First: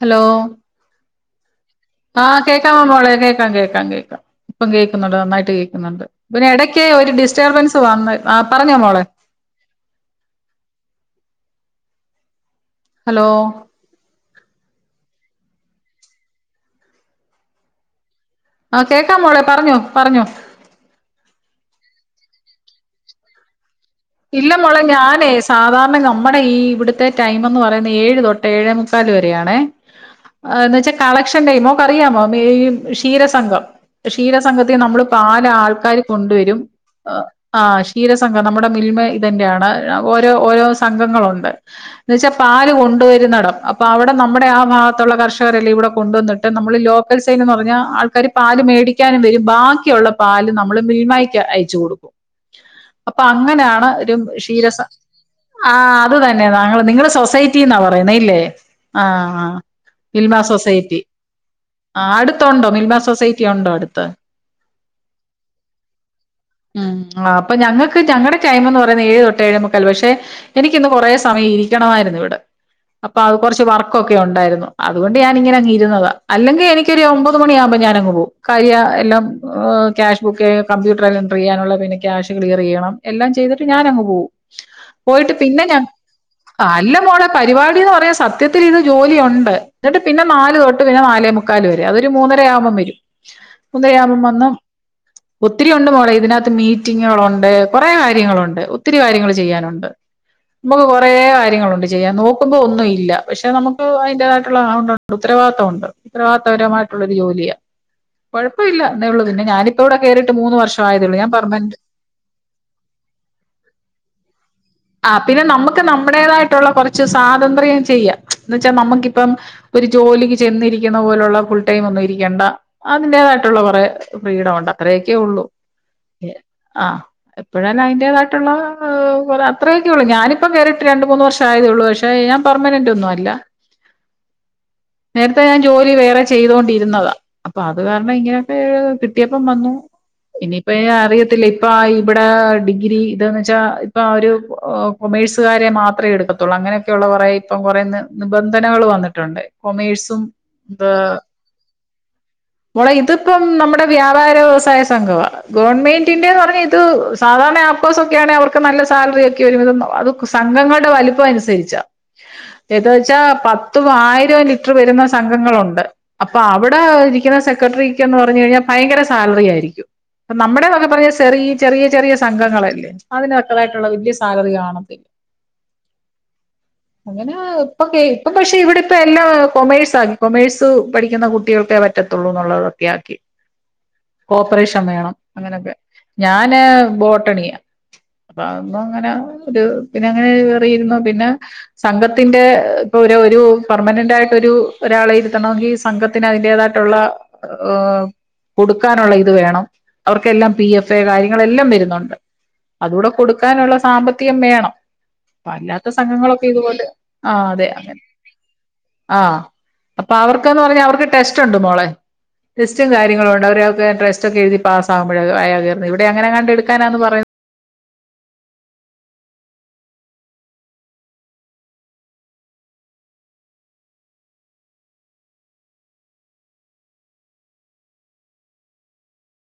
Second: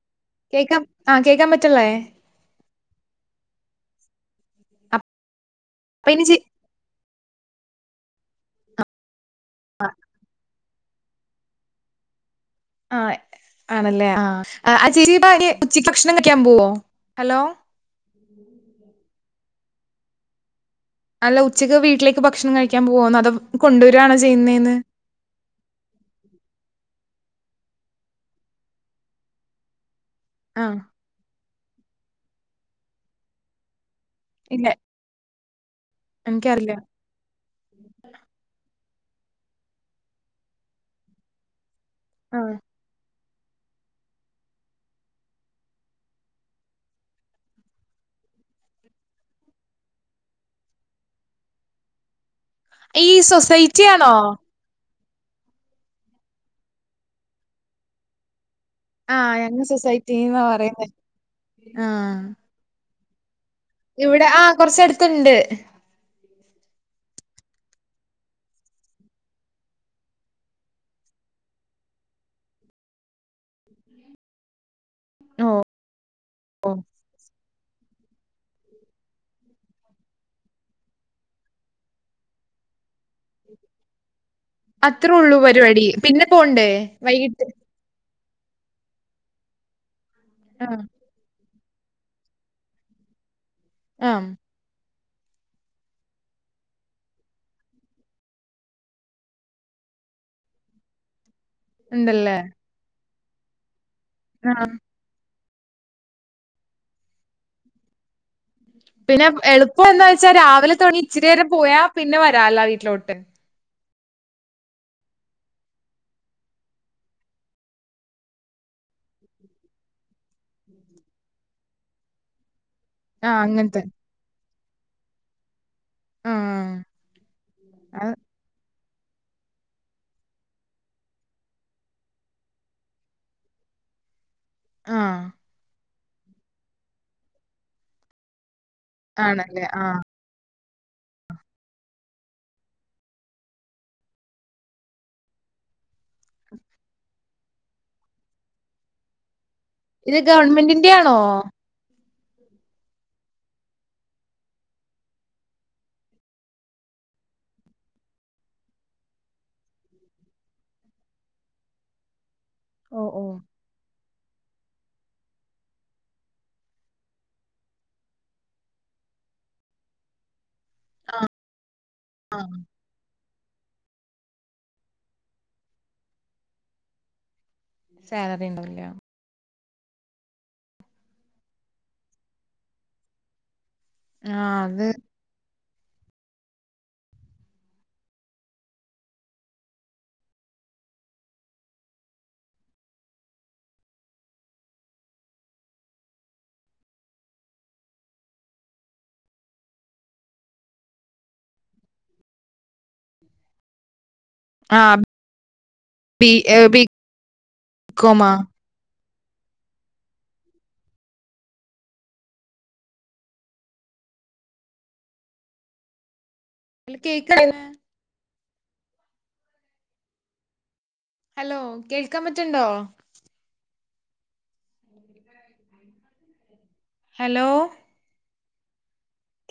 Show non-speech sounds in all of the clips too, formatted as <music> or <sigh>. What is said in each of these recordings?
Hello. കേൾക്കാം. ആഹ് കേൾക്കാൻ പറ്റ്ല്ലേ. ആഹ് കേൾക്കാമ്മോളെ. കേൾക്കാം കേൾക്കാം ഇപ്പൊ കേൾക്കുന്നുണ്ട്. നന്നായിട്ട് കേൾക്കു അപ്പൊ ഇനി ചേ പിന്നെ ഇടയ്ക്ക്‌ ഒരു ഡിസ്റ്റർബൻസ് വന്ന് ആ പറഞ്ഞോ മോളെ ആഹ് ആഹ് ഹലോ ആണല്ലേ ആഹ് <unintelligible> ഉച്ചക്ക്‌ഭക്ഷണം കഴിക്കാൻ പോവോ ഹലോ ആഹ് കേക്കാ മോളെ പറഞ്ഞോ പറഞ്ഞോ അല്ല ഉച്ചയ്ക്ക് വീട്ടിലേക്ക് ഭക്ഷണം കഴിക്കാൻ പോവാണോ അതൊ കൊണ്ടോരാണോ ഇല്ല ചെയ്യുന്നേന്ന് മോളെ ഞാനേ സാധാരണ നമ്മുടെ ഈ ഇവിടുത്തെ ടൈം എന്ന് പറയുന്ന ഏഴ് തൊട്ട് ഏഴേ മുക്കാൽ വരെയാണേ ഏഹ് ആ എന്ന് വെച്ചാ കളക്ഷൻ ടൈ മോക്കറിയാമോ ഈ ക്ഷീര സംഘം ക്ഷീര ഇല്ല സംഘത്തെ നമ്മള് നാല് ആൾക്കാർ കൊണ്ടുവരും എനിക്കറിയില്ല ആഹ് ക്ഷീരസഘം നമ്മുടെ മിൽമ ഇതിന്റെ ആണ് ഓരോ ഓരോ സംഘങ്ങളുണ്ട് എന്ന് വെച്ചാ ആ പാല് കൊണ്ടുവരുന്നടം പ്പവിടെ നമ്മുടെ ആ ഭാഗത്തുള്ള കർഷകരെല്ലാം ഇവിടെ കൊണ്ടുവന്നിട്ട് നമ്മൾ ലോക്കൽ സയിൻ എന്ന് പറഞ്ഞാ ആൾക്കാര് പാല് മേടിക്കാനും വരും ബാക്കിയുള്ള പാല് നമ്മള് മിൽമക്ക് അയച്ചു കൊടുക്കും ഈ അപ്പൊ സോ അങ്ങനെയാണ് ഒരു ക്ഷീരസ ആഹ് അത് തന്നെ താങ്കൾ നിങ്ങള് സൊസൈറ്റിന്നാ പറയുന്നേ ഇല്ലേ ആ ആഹ് ഞങ്ങള് മിൽമ സൊസൈറ്റീന്നാ പറയുന്നേ സൊസൈറ്റി ആ ആഹ് അടുത്തുണ്ടോ മിൽമ സൊസൈ റ്റിയൊണ്ടോ അടു ഇവിടെ ആഹ് കൊറച്ചടുത്തുണ്ട് ഉം ആ അപ്പൊ ഞങ്ങ ക്ക്‌ ഞങ്ങളെ ടൈം എന്ന് പറയുന്ന ഏഴ് തൊട്ടേഏഴ് മുക്കാൽ പക്ഷെ എനിക്കിന്ന് കുറെ സമയം ഇരിക്കണമായിരുന്നു ഇവിടെ അപ്പൊ അത് കുറച്ച് വർക്കൊക്കെ ഉണ്ടായിരുന്നു അതുകൊണ്ട് ഞാന് ഓ ഇങ്ങനെ അങ്ങ് ഇരുന്നത അല്ലെങ്കി ഓ എനിക്കൊരു ഒമ്പത് മണിയാകുമ്പോ ഞാനങ് പോകും കഴിയഎല്ലാം ക്യാഷ് ബുക്ക് കമ്പ്യൂട്ടറിൽ എന്റർ ചെയ്യാനുള്ള പിന്നെ ക്യാഷ് ക്ലിയർ ചെയ്യണം എല്ലാം ചെയ്തിട്ട് ഞാനങ്ങ് പോകും അത്രേ പോയിട്ട് ഉള്ളൂ പിന്നെ ഞാൻ പരിപാടി പിന്നെ പോണ്ടേ അല്ല മോളെ വൈകിട്ട് പരിപാടിന്ന് പറയാൻ സ ത്യത്തില് ഇത് ജോലിയൊണ്ട് എന്നിട്ട് പിന്നെ നാല് ആ തൊട്ട് പിന്നെ നാലേ മുക്കാല് വരെ അതൊരു മൂന്നര ആവുമ്പം വരും ആ ഉദയാവുമ്പം വന്നു ഒത്തിരി ഉണ്ട് മോളെ ഇതിനകത്ത് മീറ്റിങ്ങുകളുണ്ട് കുറെ കാര്യങ്ങളുണ്ട് ഒത്തിരി കാര്യങ്ങൾ ചെയ്യാനുണ്ട് നമുക്ക് കുറെ കാര്യങ്ങളു ണ്ട് ചെയ്യാൻ ഉണ്ടല്ലേ നോക്കുമ്പോ ഒന്നും ഇല്ല പക്ഷെ നമുക്ക് അതിന്റതായിട്ടുള്ള ആ ഉണ്ട് ഉത്തരവാദിത്തം ഉണ്ട് ഉത്തരവാദിത്തവരമായിട്ടുള്ളരു ജോലിയാ കുഴപ്പവില്ലന്നേ ഉള്ളൂ പിന്നെ പിന്നെഞാനിപ്പ എളുപ്പം എന്താ വെച്ചാ ഇവിടെയറിട്ട് മൂന്ന് രാവിലെ വർഷം തുടങ്ങി ആയതെള്ളൂ ഇച്ചിരി ഞാൻ നേരം പെർമെന്റ് പോയാ പിന്നെ വരാല്ല വീട്ടിലോട്ട് ആഹ് പിന്നെ നമുക്ക് നമ്മുടേതായിട്ടുള്ള കുറച്ച് സ്വാതന്ത്ര്യം ചെയ്യാം എന്ന് വെച്ചാ നമുക്കിപ്പം ഒരു ജോലിക്ക് ചെന്നിരിക്കുന്ന പോലുള്ള ഫുൾ ടൈം ഒന്നും ഇരിക്കണ്ട ആഹ് അതിന്റേതായിട്ടുള്ള അങ്ങനത്തെ. കുറെ ഫ്രീഡം ഉണ്ട് അത്രയൊക്കെ ഉള്ളൂ ആഹ് എപ്പഴാലും അത് അതിന്റേതായിട്ടുള്ളേ <unintelligible> അത്രയൊക്കെ ഉള്ളൂ ഞാനിപ്പം കേറിയിട്ട് രണ്ട് മൂന്ന് വർഷം ആയതെ ഉള്ളൂ പക്ഷെ ഞാൻ പർമനന്റ് ഒന്നും അല്ല ആഹ് നേരത്തെ ഞാൻ ജോലി വേറെ ചെയ്തോണ്ടിരുന്നതാ അപ്പൊ അത് കാരണം ഇങ്ങനെയൊക്കെ കിട്ടിയപ്പം ആണല്ലേ വന്നു ആഹ്. ഇനിയിപ്പ അറിയത്തില്ല ഇപ്പായി ഇവിടെ ഡിഗ്രി ഇതന്ന് വെച്ചാ ഇപ്പൊ ആ ഒരു കൊമേഴ്സുകാരെ മാത്രേ എടുക്കത്തുള്ളൂ അങ്ങനെ ക്കെയുള്ളകൊറേ ഇപ്പം കൊറെ നിബന്ധനകൾ വന്നിട്ടുണ്ട് ഇത് കൊമേഴ്സും ഗവൺമെന്റിന്റെ ആണോ? ഏഹ് മോളെ ഇതിപ്പം നമ്മുടെ വ്യാപാര വ്യവസായ സംഘവാ ഗവൺമെന്റിന്റെന്ന് പറഞ്ഞ ത് സാധാരണ ആപ്കോഴ്സ ഒക്കെയാണെ അവർക്ക് നല്ല സാലറിയൊക്കെ വരും അത് സംഘങ്ങളുടെ വലിപ്പം അനുസരിച്ചാ ഏത് ഓഹ് വെച്ചാ ഓഹ് പത്തും ആയിരവും ലിറ്റർ വരുന്ന സംഘങ്ങളുണ്ട് അപ്പൊ അവിടെ ഇരിക്കുന്ന സെക്രട്ടറിക്ക്ന്ന് പറഞ്ഞു കഴിഞ്ഞാൽ ഭയങ്കര സാലറി ആയിരിക്കും അ നമ്മടേതൊക്കെ പറ ചെറിയ ചെറിയ ചെറിയ സംഘങ്ങളല്ലേ അതിനൊക്കതായിട്ടുള്ള വലിയ സാലറി കാണത്തില്ല അങ്ങനെ ഇപ്പൊ ഇപ്പ സാലറി പക്ഷെ ഉണ്ടാവില്ല. ഇവിടെ ഇപ്പ എല്ലാം കൊമേഴ്സ് ആകി കൊമേഴ്സ് പഠിക്കുന്ന കുട്ടികൾക്കേ പറ്റത്തുള്ളൂ എന്നുള്ളതൊക്കെ ആക്കി ആഹ് ഓപ്പറേഷൻ അത് വേണം അങ്ങനെയൊക്കെ ഞാന് ബോട്ടണിയ അപ്പ അന്നും അങ്ങനെ ഒരു പിന്നെ അങ്ങനെ കേറിയിരുന്നോ പിന്നെ സംഘത്തിന്റെ ഇപ്പൊ ഒരു ഒരു പെർമനന്റ് ആായിട്ട ഒരു ഒരാളെ ഇരുത്തണമെങ്കിൽ സംഘ ത്തിന് അതിന്റേതായിട്ടുള്ള കൊടുക്കാനുള്ള ഇത് വേണം അവർക്കെല്ലാം പി എഫ് കാര്യങ്ങള എല്ലാം വരുന്നുണ്ട് അതുകൂടെ കൊടുക്കാനുള്ള സാമ്പത്തിക കൃം വേണം ആഹ് അപ്പ അല്ലാത്ത ബി സംഘങ്ങളൊക്കെ ഏഹ് ഇതുപോലെ ആ അതെ അങ്ങനെ ബികോമാ? ആ അപ്പൊ അവർക്കന്ന് പറഞ്ഞാ അവർക്ക് ടെസ്റ്റ് ഉണ്ട് മോളെ ടെസ്റ്റും കാര്ങ്ങളും ഉണ്ട് അവരൊ ടെസ്റ്റ ഒക്കെ എഴുതി പാസകുമ്പോഴ ആ ഇവിടെ അങ്ങനെങ്ങ കണ്ട എടുക്കാനാന്ന് പറയുന്നത് <inaudible> ഹലോ കേൾക്കാൻ പറ്റണ്ടോ ഹലോ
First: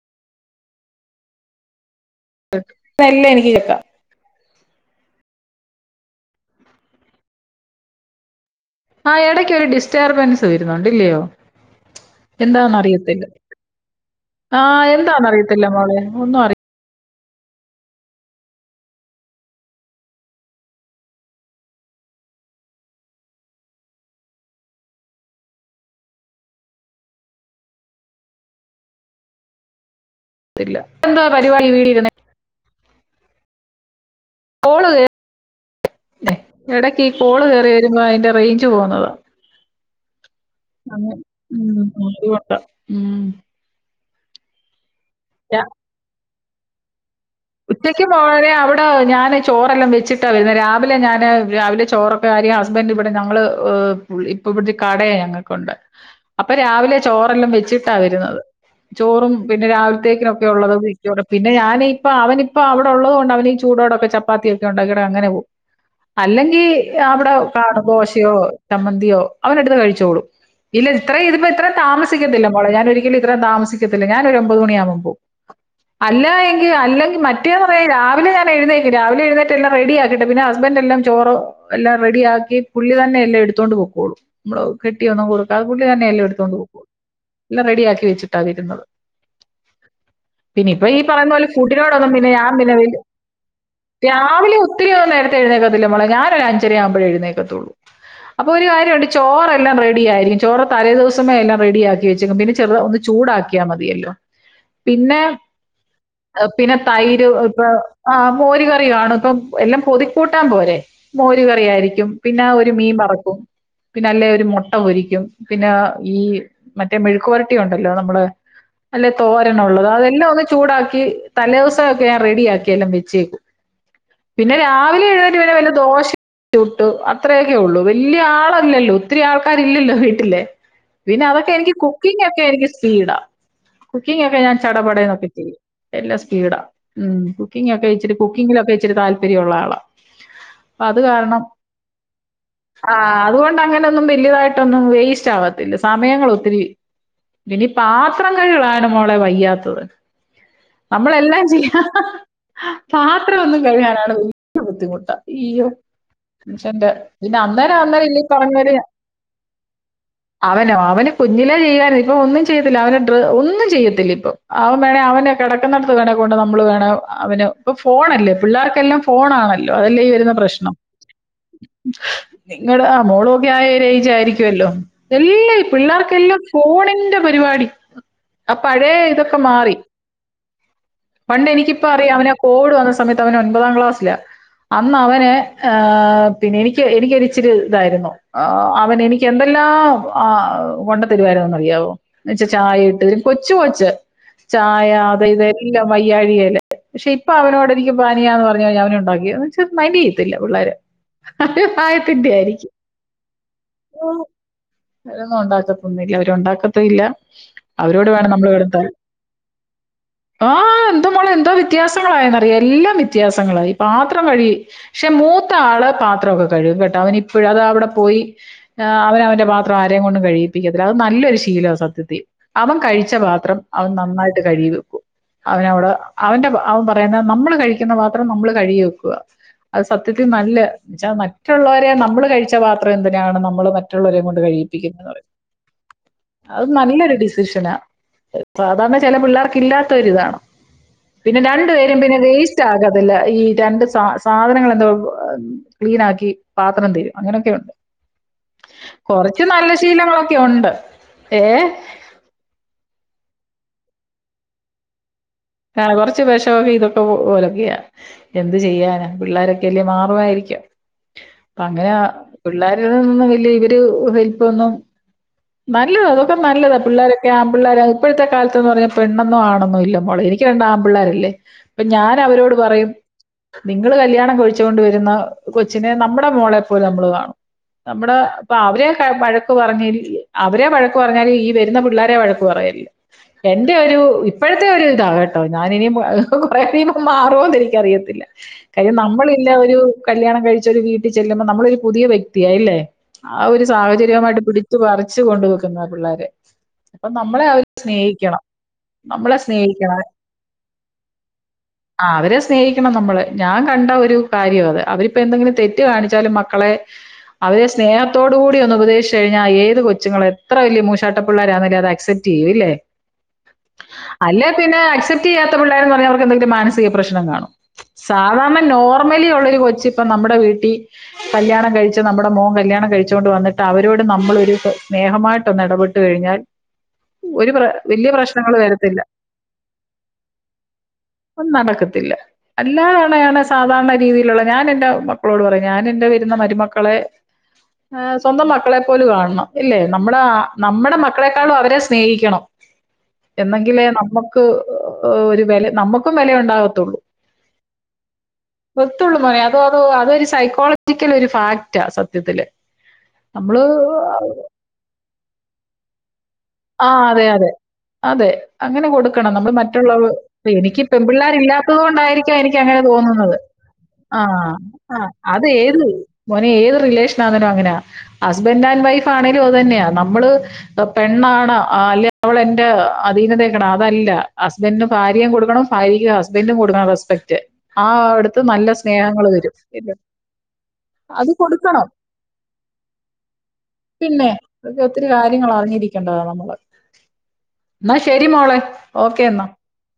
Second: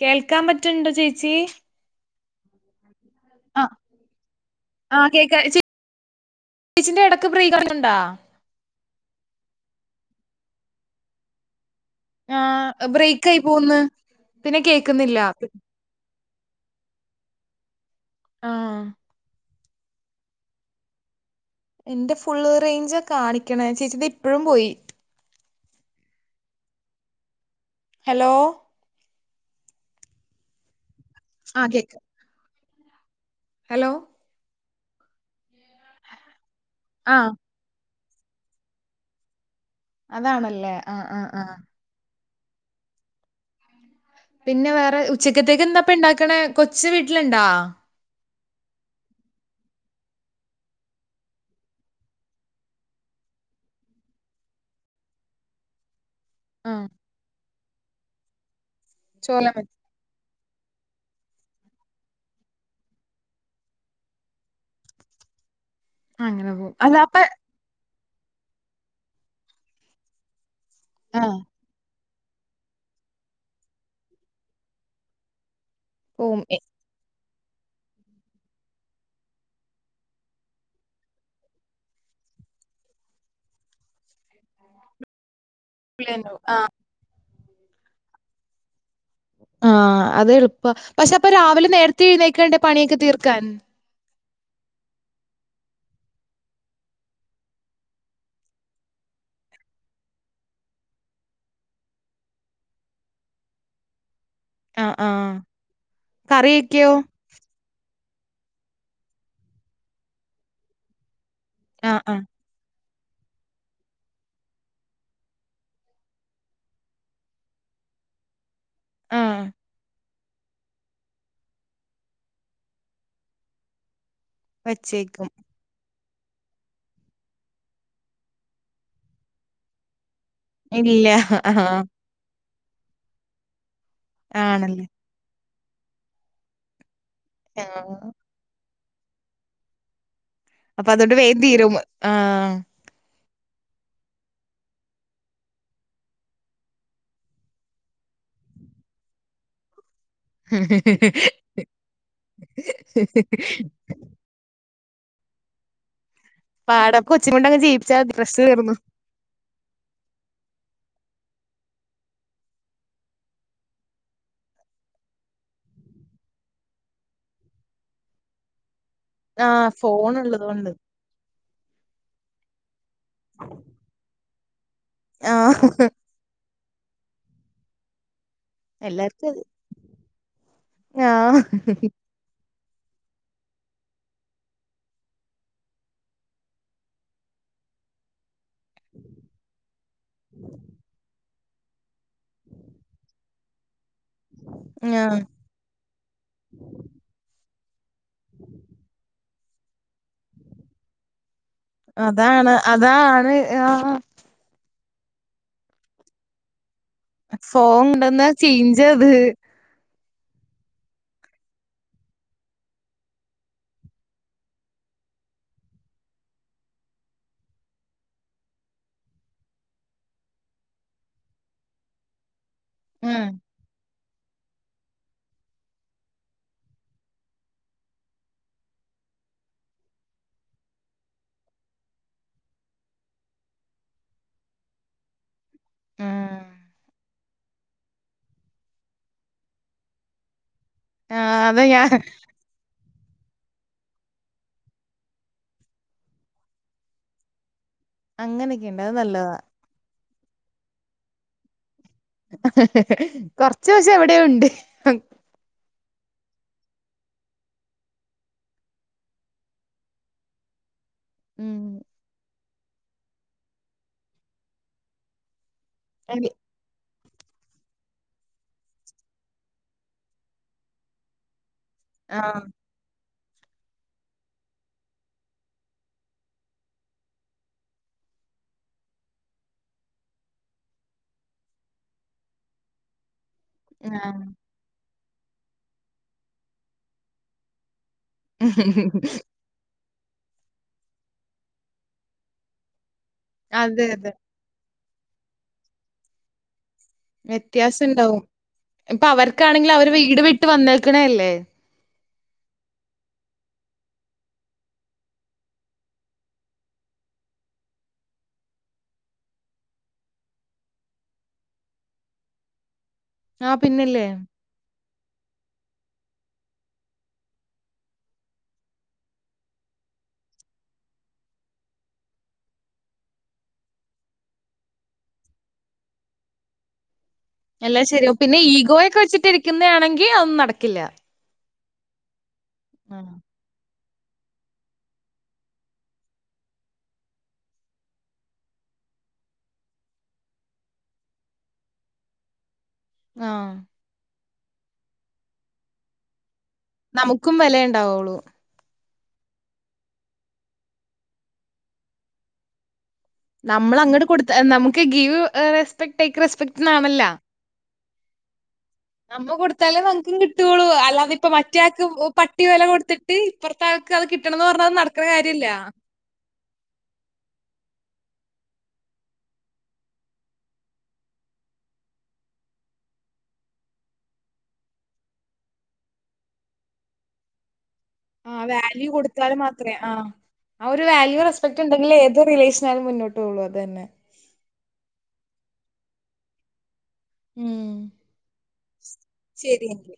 കേൾക്കാൻ പറ്റണ്ടോ ചേച്ചി നെല്ല <unintelligible> ആ ആ കേക്ക ചീച്ചിന്റെ ഇടക്ക് പ്രീ കഞ്ഞുണ്ടോ ആ ഇടയ്ക്ക് ഒരു ഡിസ്റ്റർബൻസ് വരുന്നുണ്ട്ല്ലയോ എന്താന്ന ആഹ് അറിയത്തില്ല ബ്രേക്ക് ആയി പോവുന്ന്. പിന്നെ ആഹ കേക്കുന്നില്ല. എന്താന്നറിയത്തില്ല മോളെ ഒന്ന അറ ആഹ എൻ്റെ ഫുള് റേഞ്ച് കാണിക്കണ ചേച്ചിത് ഇപ്പോഴും പോയി ഹലോ എന്താ ആ പരിപാടി വീടി കേക്കാം ഹലോ കോള് ഇടക്ക് ആ കോള് കേറി വരുമ്പോ അതിന്റെ റേഞ്ച് പോതാ അതാണല്ലേ ആ അ ആ ആ അതുകൊണ്ട ഉ പിന്നെ വേറെ ഞാ ഉച്ചക്കത്തേക്ക് എന്താപ്പ ഇണ്ടാക്കണ കൊച്ച് വീട്ടിലുണ്ടാ ഉച്ചക്കും <unintelligible> അവിടെ ഞാൻ ചോറെല്ലാം വെച്ചിട്ടാണ് വരുന്നത് രാവിലെ ഞാന് രാവിലെ ചോറൊെ അപ്പ ആര്യ ഹസ്ബൻഡ് ഇവിടെ ഞങ്ങള്ൾ ഇപ്പ ഇവിടെത്തെ കടയ ഞങ്ങൾക്കുണ്ട് അപ്പൊ ആ രാവിലെ ചോറെല്ലാം വെച്ചിട്ടാ വരുന്നത് ചോറും ചോല പിന്നെ മതി രാവിലത്തേക്ക ഉള്ളത് പിന്നെ ഞാൻ ഇപ്പ അവനിപ്പോ അവിടെ ഉള്ളതുകൊണ്ട് അവന് ചൂടോടൊക്കെ ചപ്പാത്തി ഒക്കെ ഉണ്ടാക്കിയിട്ട് അങ്ങനെ പോവും. ആ, അങ്ങനെ അല്ലെങ്കി പോകും അല്ല അപ്പ അവിടെ കാണും. ദോശയോ ചമ്മന്തിയോ അവന് എടുത്ത് കഴിച്ചോളും. ഇല്ല ഇത്രേ ആ ഇതിപ്പ ഇത്ര താമ സിക്കത്തില്ല മോളേ. ഞാൻ ഒരിക്കലും ഇത്രയും താമസിക്കത്തില്ല. ഞാൻ ഒരു ഒമ്പത് മണിയാകുമ്പോൾ പോകും. അല്ലാ എ അല്ലെങ്കി മറ്റേന്ന് പറഞ്ഞാ രാവിലെ ഞാൻ എഴുന്നേൽക്കും. രാവിലെ എഴുന്നേറ്റെല്ലാം റെഡിയാക്കിട്ടെന്നെ ഹസ്ബൻ്റ് എല്ലാം ചോറു എല്ലാം റെഡിയാക്കി പുള്ളി തന്നെ എല്ലാം എടുത്തോണ്ട് പൊക്കോളും. നമ്മള് കെട്ടിയൊന്നും കൊടു അത് പുള്ളി തന്നെ എല്ലാം പുള്ളിയുണ്ടാവും എടുത്തോണ്ട് ആ പൊക്കോളും. എല്ലാം റെഡിയാക്കി വെച്ചിട്ടാ അത് ഇരുന്നത്. ആഹ് അതെ എളുപ്പാ. പക്ഷെ അപ്പൊ രാവിലെ നേരത്തെ ഫുഡിനോടൊന്നും പിന്നെ ഞാൻ എഴുന്നേൽക്കണ്ടേ പിന്നെ പണിയൊക്കെ വലിയ തീർക്കാൻ. രാവിലെ ഒത്തിരിയൊന്നും നേരത്തെ എഴുന്നേക്കത്തില്ല മോളെ. ഞാനൊരു അഞ്ചര ആവുമ്പഴേ എഴുന്നേൽക്കത്തുള്ളൂ. അപ്പൊ ഒരു കാര്യമുണ്ട്. ചോറ് എല്ലാം റെഡി ആയിരിക്കും. ചോറ് തലേ ദിവസമേ എല്ലാം റെഡിയാക്കി വച്ചേക്കും. പിന്നെ ചെറുതാ ഒന്നു ചൂടാക്കിയാൽ മതിയല്ലോ. ആ ആ പിന്നെ പിന്നെ കറിയൊക്കെയോ തൈര് ഇപ്പ ആഹ് മോര് കറി കാണും. ഇപ്പൊ എല്ലാം പൊതിക്കൂട്ടാൻ പോലെ. മോര് ആ കറിയായിരിക്കും. ആ പിന്നാ ഒരു മീൻ വറക്കും. പിന്നല്ലേ ഒരു മൊട്ട പൊരിക്കും. പിന്നെ ഈ മറ്റേ മെഴുക്കുവരട്ടി ഒണ്ടല്ലോ നമ്മള് അല്ലെ ആ തോരനൊള്ളത്. അതെല്ലാം ഒന്ന് ചൂടാ ക്കി തലേവസക്കെ ഞാൻ റെഡിയാക്കിയെല്ലാം വെച്ചേക്കും. പിന്നെ രാവിലെ വച്ചേക്കും എഴുന്നേറ്റ്വര് വെല്ല ദോശ ചുട്ടു. അത്രയൊക്കെ ഉള്ളൂ. വല്യ ആളല്ലല്ലോ ഒത്തിരി ആൾക്കാരില്ലല്ലോ വീട്ടില്. ഇല്ല പിന്നെതക്കെ ആ എനിക്ക് കുക്കിംഗൊക്കെ എനിക്ക് സ്പീഡാ. കുക്കിംഗ് ഒക്കെ ഞാൻ ആണല്ലേ ചടപടേന്നൊക്കെ ചെയ്യും. എല്ലാ സ്പീഡാ. ഉം ആ കുക്കിംഗ് ഒക്കെ ഇച്ചിരി കുക്കിംഗിലൊക്കെ ഇച്ചിരി താല്പര്യൊള്ള ആളാ. അപ്പൊ അത് അതോണ്ട് വേം കാരണം തീരും. ആഹ് ആഹ് അതുകൊണ്ട് അങ്ങനൊന്നും വല്യതായിട്ടൊന്നും വേസ്റ്റാവത്തില്ല. സമയങ്ങളൊത്തിരി പിന്നീ പാത്രം കഴുകലാണ് മോളെ വയ്യാത്തത്. നമ്മളെല്ലാം ചെയ്യാ. പാത്രം ഒന്നു കഴുകാനാണ് ബുദ്ധിമുട്ടാ ഈയ്യോ. മനുഷ്യന്റെ പാടം കൊച്ചിനെ പിന്നെ കൊണ്ടങ്ങ് അന്നേരം ജയിപ്പിച്ചാ അന്നേരം മതി ഇല്ലീ പ്രശ്നം പറഞ്ഞോല് തീർന്നു. അവനോ അവന് കുഞ്ഞിലേ ചെയ്യു വായിരുന്നു. ഇപ്പൊ ഒന്നും ചെയ്യത്തില്ല. അവന് ഡ്ര ഒന്നും ചെയ്യത്തില്ല ഇപ്പൊ അവൻ വേണെ അവ കെടക്കുന്നെടുത്ത് തന്നെ കൊണ്ട് നമ്മള് വേണെ അവന് ഇപ്പ ഫോണല്ലേ പിള്ളേർക്കെല്ലാം ആഹ് ഫോണാണല്ലോ. അതല്ലേ ഈ വരുന്ന ഫോണുള്ളത് കൊണ്ട് പ്രശ്നം. നിങ്ങള് ആഹ് മോളുവൊക്കെ ആ ഒരു ഏജായിരിക്കുവല്ലോ. എല്ലാം ഈ ആഹ് പിള്ളേർക്കെല്ലാം ഫോണിന്റെ പരിപാടി. ആഹ് പഴയ എല്ലാർക്കും ഇതൊക്കെ അത് മാറി. ആഹ് പണ്ട് എനിക്കിപ്പ അറിയാം അവനാ കോവിഡ് വന്ന സമയത്ത് അവന് ഒൻപതാം ക്ലാസ്സിലാ. അന്നവന് ആഹ് പിന്നെ എനിക്ക് എനക്കൊരിച്ചിരി ഇതായിരുന്നു. ആഹ് അവനെനിക്ക് എന്തെല്ലാം ആഹ് കൊണ്ടത്തരുവാരുന്നെന്നറിയാവോ. വച്ച് ചായ ഇട്ടു തരും. കൊച്ചു കൊച്ച്. ചായ ആഹ് അത് ഇത് എല്ലാം വയ്യാഴികേല്. പക്ഷെ ഇപ്പൊ അവനോട് എനിക്ക് പാനിയാന്ന് പറഞ്ഞാ കഴിഞ്ഞ അവൻ ഒണ്ടാക്കിയെ ച്ച മൈൻ്റ് ചെയ്യത്തില്ല പിള്ളേര്. അത് പ്രായത്തിൻ്റെ അതാണ് ആയിരിക്കും. അതാണ് ആഹ് അവരൊന്നും ഒണ്ടാക്കത്തൊന്നുല്ല. അവരൊണ്ടാക്കത്തുല്ല ഫോൺ കൊണ്ടുവന്നാ ചേയ്ഞ്ചാ അത്. ആഹ് എന്തോ മോളെ എന്തോ വ്യത്യാസങ്ങളായെന്നറിയാം. എല്ലാം വ്യത്യാസങ്ങളായി. പാത്രം കഴുകി പക്ഷെ മൂത്താള് പാത്രം ഒക്കെ കഴുകും കേട്ടോ. അവനിപ്പോഴും അത് അവിടെ പോയി അവന് അവന്റെ പാത്രം ആരെയും കൊണ്ടും കഴിയിപ്പിക്കത്തില്ല. അത് നല്ലൊരു ശീലാ സത്യത്തി. അവൻ കഴിച്ച ഉം പാത്രം അവൻ നന്നായിട്ട് കഴുകി വെക്കും. അവനവിടെ അവന്റെ പാ അവൻ പറയുന്നെ നമ്മള് കഴിക്കുന്ന പാത്രം നമ്മള് കഴുകി വെക്കുക. അത് സത്യത്തി നല്ല ച്ചാ മറ്റുള്ളവരെ നമ്മള് കഴിച്ച പാത്രം എന്തിനാണ് നമ്മള് മറ്റുള്ളവരെക്കൊണ്ട് കഴുകിപ്പിക്കുന്നേന്ന് പറയും. ഉം അത് നല്ലൊരു ഡിസിഷനാ. സാധാരണ ചെല പിള്ളേർക്ക് ഇല്ലാത്ത ഒരിതാണ്. പിന്നെ ആഹ് അതാ രണ്ടു ഞാൻ പേരും പിന്നെ വേസ് റ്റാകത്തില്ല ഈ രണ്ട് സാ സാധനങ്ങൾ എന്താ ക്ലീനാക്കി പാത്രം തരും അങ്ങനൊക്കെ ഉണ്ട്. അങ്ങനെയൊക്കെയുണ്ട് അത് നല്ലതാ കൊറച്ച് നല്ല ശീലങ്ങളൊക്കെ ഒണ്ട് ഏഹ്. കൊറച്ച് വെശം എവിടയോ ണ്ട്. കാള കുറച്ച് വെഷൊക്കെ ഇതൊക്കെ പോലൊക്കെയ. എന്ത് ചെയ്യാനാ പിള്ളേരൊക്കെയല്ലേ മാറുവായിരിക്കാം. ഉം പ്പങ്ങന പിള്ളേരന്നും വലിയ ഇവര് വലിപ്പൊന്നും നല്ലതാ അതെ അതൊക്കെ നല്ലതാ പിള്ളോരൊക്കെ ആൺ പിള്ളാര ഇപ്പഴത്തെ കാലത്തന്ന് പറഞ്ഞ പെണ്ണെന്നോ ആണെന്നോ ഇല്ല മോള എനി എനിക്ക് രണ്ട് ആൺ പിള്ളേരല്ലേ അപ്പോ ഞാൻ ആഹ് അവരോട് പറയും നിങ്ങള് കല്യാണം കഴിച്ചു കൊണ്ട് വരുന്ന കൊച്ചിനെ നമ്മുടെ മോളെ പ്പോലെ നമ്മള് കാണും നമ്മുടെ ഇപ്പ അവരെ വഴക്ക് പറഞ്ഞേല് അവരെ വഴക്ക് പറഞ്ഞാല് ഈ വരുന്ന പിള്ളേരെ വഴക്ക് ക്ക് പറയല്ല് എന്റെ ഒരു ആഹ് ഇപ്പോഴത്തെ ഒരു ഇതാ കേട്ടോ ട്ടൊ ഞാന് ഇനിയും വഴക്ക് <unintelligible> മാറോന്ന് എനിക്കറിയത്തില്ല കാര്യം നമ്മൾ ല്ല ഒരു കല്യാണം കഴിച്ച് ഒരു വീട്ടിൽ ചെല്ലുമ്പോ നമ്മളൊരു പുതിയ വ്യക്തിയായി അല്ലേ ആ ഒരു അതെ അതെ സാഹചര്യമായിട്ട് പിടിച്ചു പറിച്ചു കൊണ്ട് വെക്കുന്ന ആ പിള്ളാരെ വ്യത്യാസണ്ടാവും ഇപ്പോ നമ്മളെ അവർക്കാണെങ്കിൽ സ്നേഹിക്കണം അവര് വീട് വിട്ട് വന്നേക്കണ അല്ലേ ആ അവരെ സ്നേഹിക്കണം നമ്മള് ഞാൻ കണ്ട ഒരു കാര്യം അത് അവരിപ്പോ എന്തെങ്കിലും തെറ്റ് കാണിച്ചാലും മക്കളെ അവരെ സ്നേഹത്തോടു കൂടി ഒന്ന് ഉപദേശിച്ച് കഴിഞ്ഞാൽ ഏത് കൊച്ചുങ്ങളും എത്ര വലിയ മൂഷാട്ടപ്പിള്ളാരാണെങ്കിലും അത് അക്സെപ്റ്റ് റ്റ് ചെയ്യും ഇല്ലെ ആഹ് പിന്നല്ലേ അല്ലേ പിന്നെ അക്സപ്റ്റ് ചെയ്യാത്ത പിള്ളര് എന്ന് പറഞ്ഞാ അവർക്ക് എന്തെങ്കിലും മാനസിക പ്രശ്നം കാണും സാധാരണ നോർമലി ഉള്ളൊരു കൊച്ച് ഇപ്പോ നമ്മുടെ വീട്ടിൽ കല്യാണം കഴിച്ച് നമ്മുടെ മോൻ കല്യാണം കഴിച്ചോണ്ട് വന്നിട്ട് അവരോട് നമ്മളൊരു സ്നേഹമായിട്ടൊന്ന് ഇടപെ ട്ട് കഴിഞ്ഞാൽ ഒരു പ്ര വില്യ പ്രശ്നങ്ങൾ വരത്തില്ല ക്കുന്ന ആണെങ്കി അതൊന്നും നടക്കില്ല ന്നും നടക്കത്തില്ല അല്ല ആഹ് അങ്ങനെ സാധാരണ രീതിയിലുള്ള ഞാന് എന്റെ മക്കളോട് പറയും ഞാൻ എന്റെ വരുന്ന മരുമക്കളെ ആ സ്വന്തം മക്കളെപ്പോലും കാണണം ഇല്ലേ നമ്മളെ നമ്മടെ മക്കളെക്കാളും അവരെ സ്നേഹിക്കണം ആഹ്. എന്നെങ്കിലേ നമ്മുക്ക് ഒരു വില നമ്മുക്കും വിലയുണ്ടാവ നമുക്കും വിലയുണ്ടാവുള്ളൂ ത്തുള്ളു മോനെ അതോ അതോ അതൊരു സൈക്കോളജിക്കൽ ഒരു ഫാക്റ്റാ സത്യത്തില് നമ്മള് നമ്മളങ്ങട്ട് കൊടുത്ത നമുക്ക് ഗീവ് റെസ്പെക്ട് ടേക്ക് റെസ്പെക്ട് ആഹ് ന്നാണല്ലോ. അതെ അതെ അതെ അങ്ങനെ കൊടുക്കണം നമ്മ നമ്മള് കൊടുത്താലേ മറ്റുള്ളവ നമുക്കും കിട്ടുള്ളൂ. എനിക്ക് പെൺ അല്ലാതെ ഇപ്പ മറ്റേ പിള്ളേരില്ലാത്തത് ആൾക്ക് കൊണ്ടായിരി ക്കാം പട്ടി വെല എനിക്കങ്ങനെ കൊടുത്തിട്ട് തോന്നുന്നത് ഇപ്പറത്തെ ആൾക്ക് അത് ആ കിട്ടണംന്ന് പറഞ്ഞാ അത് ആ നടക്കണ അത് കാര്യല്ല. ഏത് മോനെ ഏത് റിലേഷൻ ആണേലും അങ്ങനെയാ ഹസ്ബൻന്റ് ആൻഡ് വൈഫ് ആണേലും അത് തന്നെയാ നമ്മള് പെൺ പെണ്ണാണോ അല്ലേ അവൾ എന്റെ അധീനതേക്കണം അതല്ല ഹസ്ബന്റും ഭാര്യേം കൊടുക്കണം ഭാര്യക്ക് ഹസ്ബന്റ് ഹസ്ബന്റും കൊടുക്കണം റെസ്പെക്ട് ആഹ് അതെ വാല്യൂ കൊടുത്താൽ മാത്രേ ഇല്ല. ആഹ് ആ ഒരു വല്യൂ അത് റെസ്പെക്റ്റ് കൊടുക്കണം. ഉണ്ടെങ്കിലെ ഏത് റിലേഷൻ ആയാലും മുന്നോട്ട് പോവുള്ളു അതന്നെ പിന്നെ അതൊക്കെ ഒത്തിരി കാര്യങ്ങൾ അറിഞ്ഞിരിക്കേണ്ടതാണ് നമ്മള് ഉം എന്നാ ശരി മോളെ ഓക്കെ എന്നാ ശരി എങ്കി.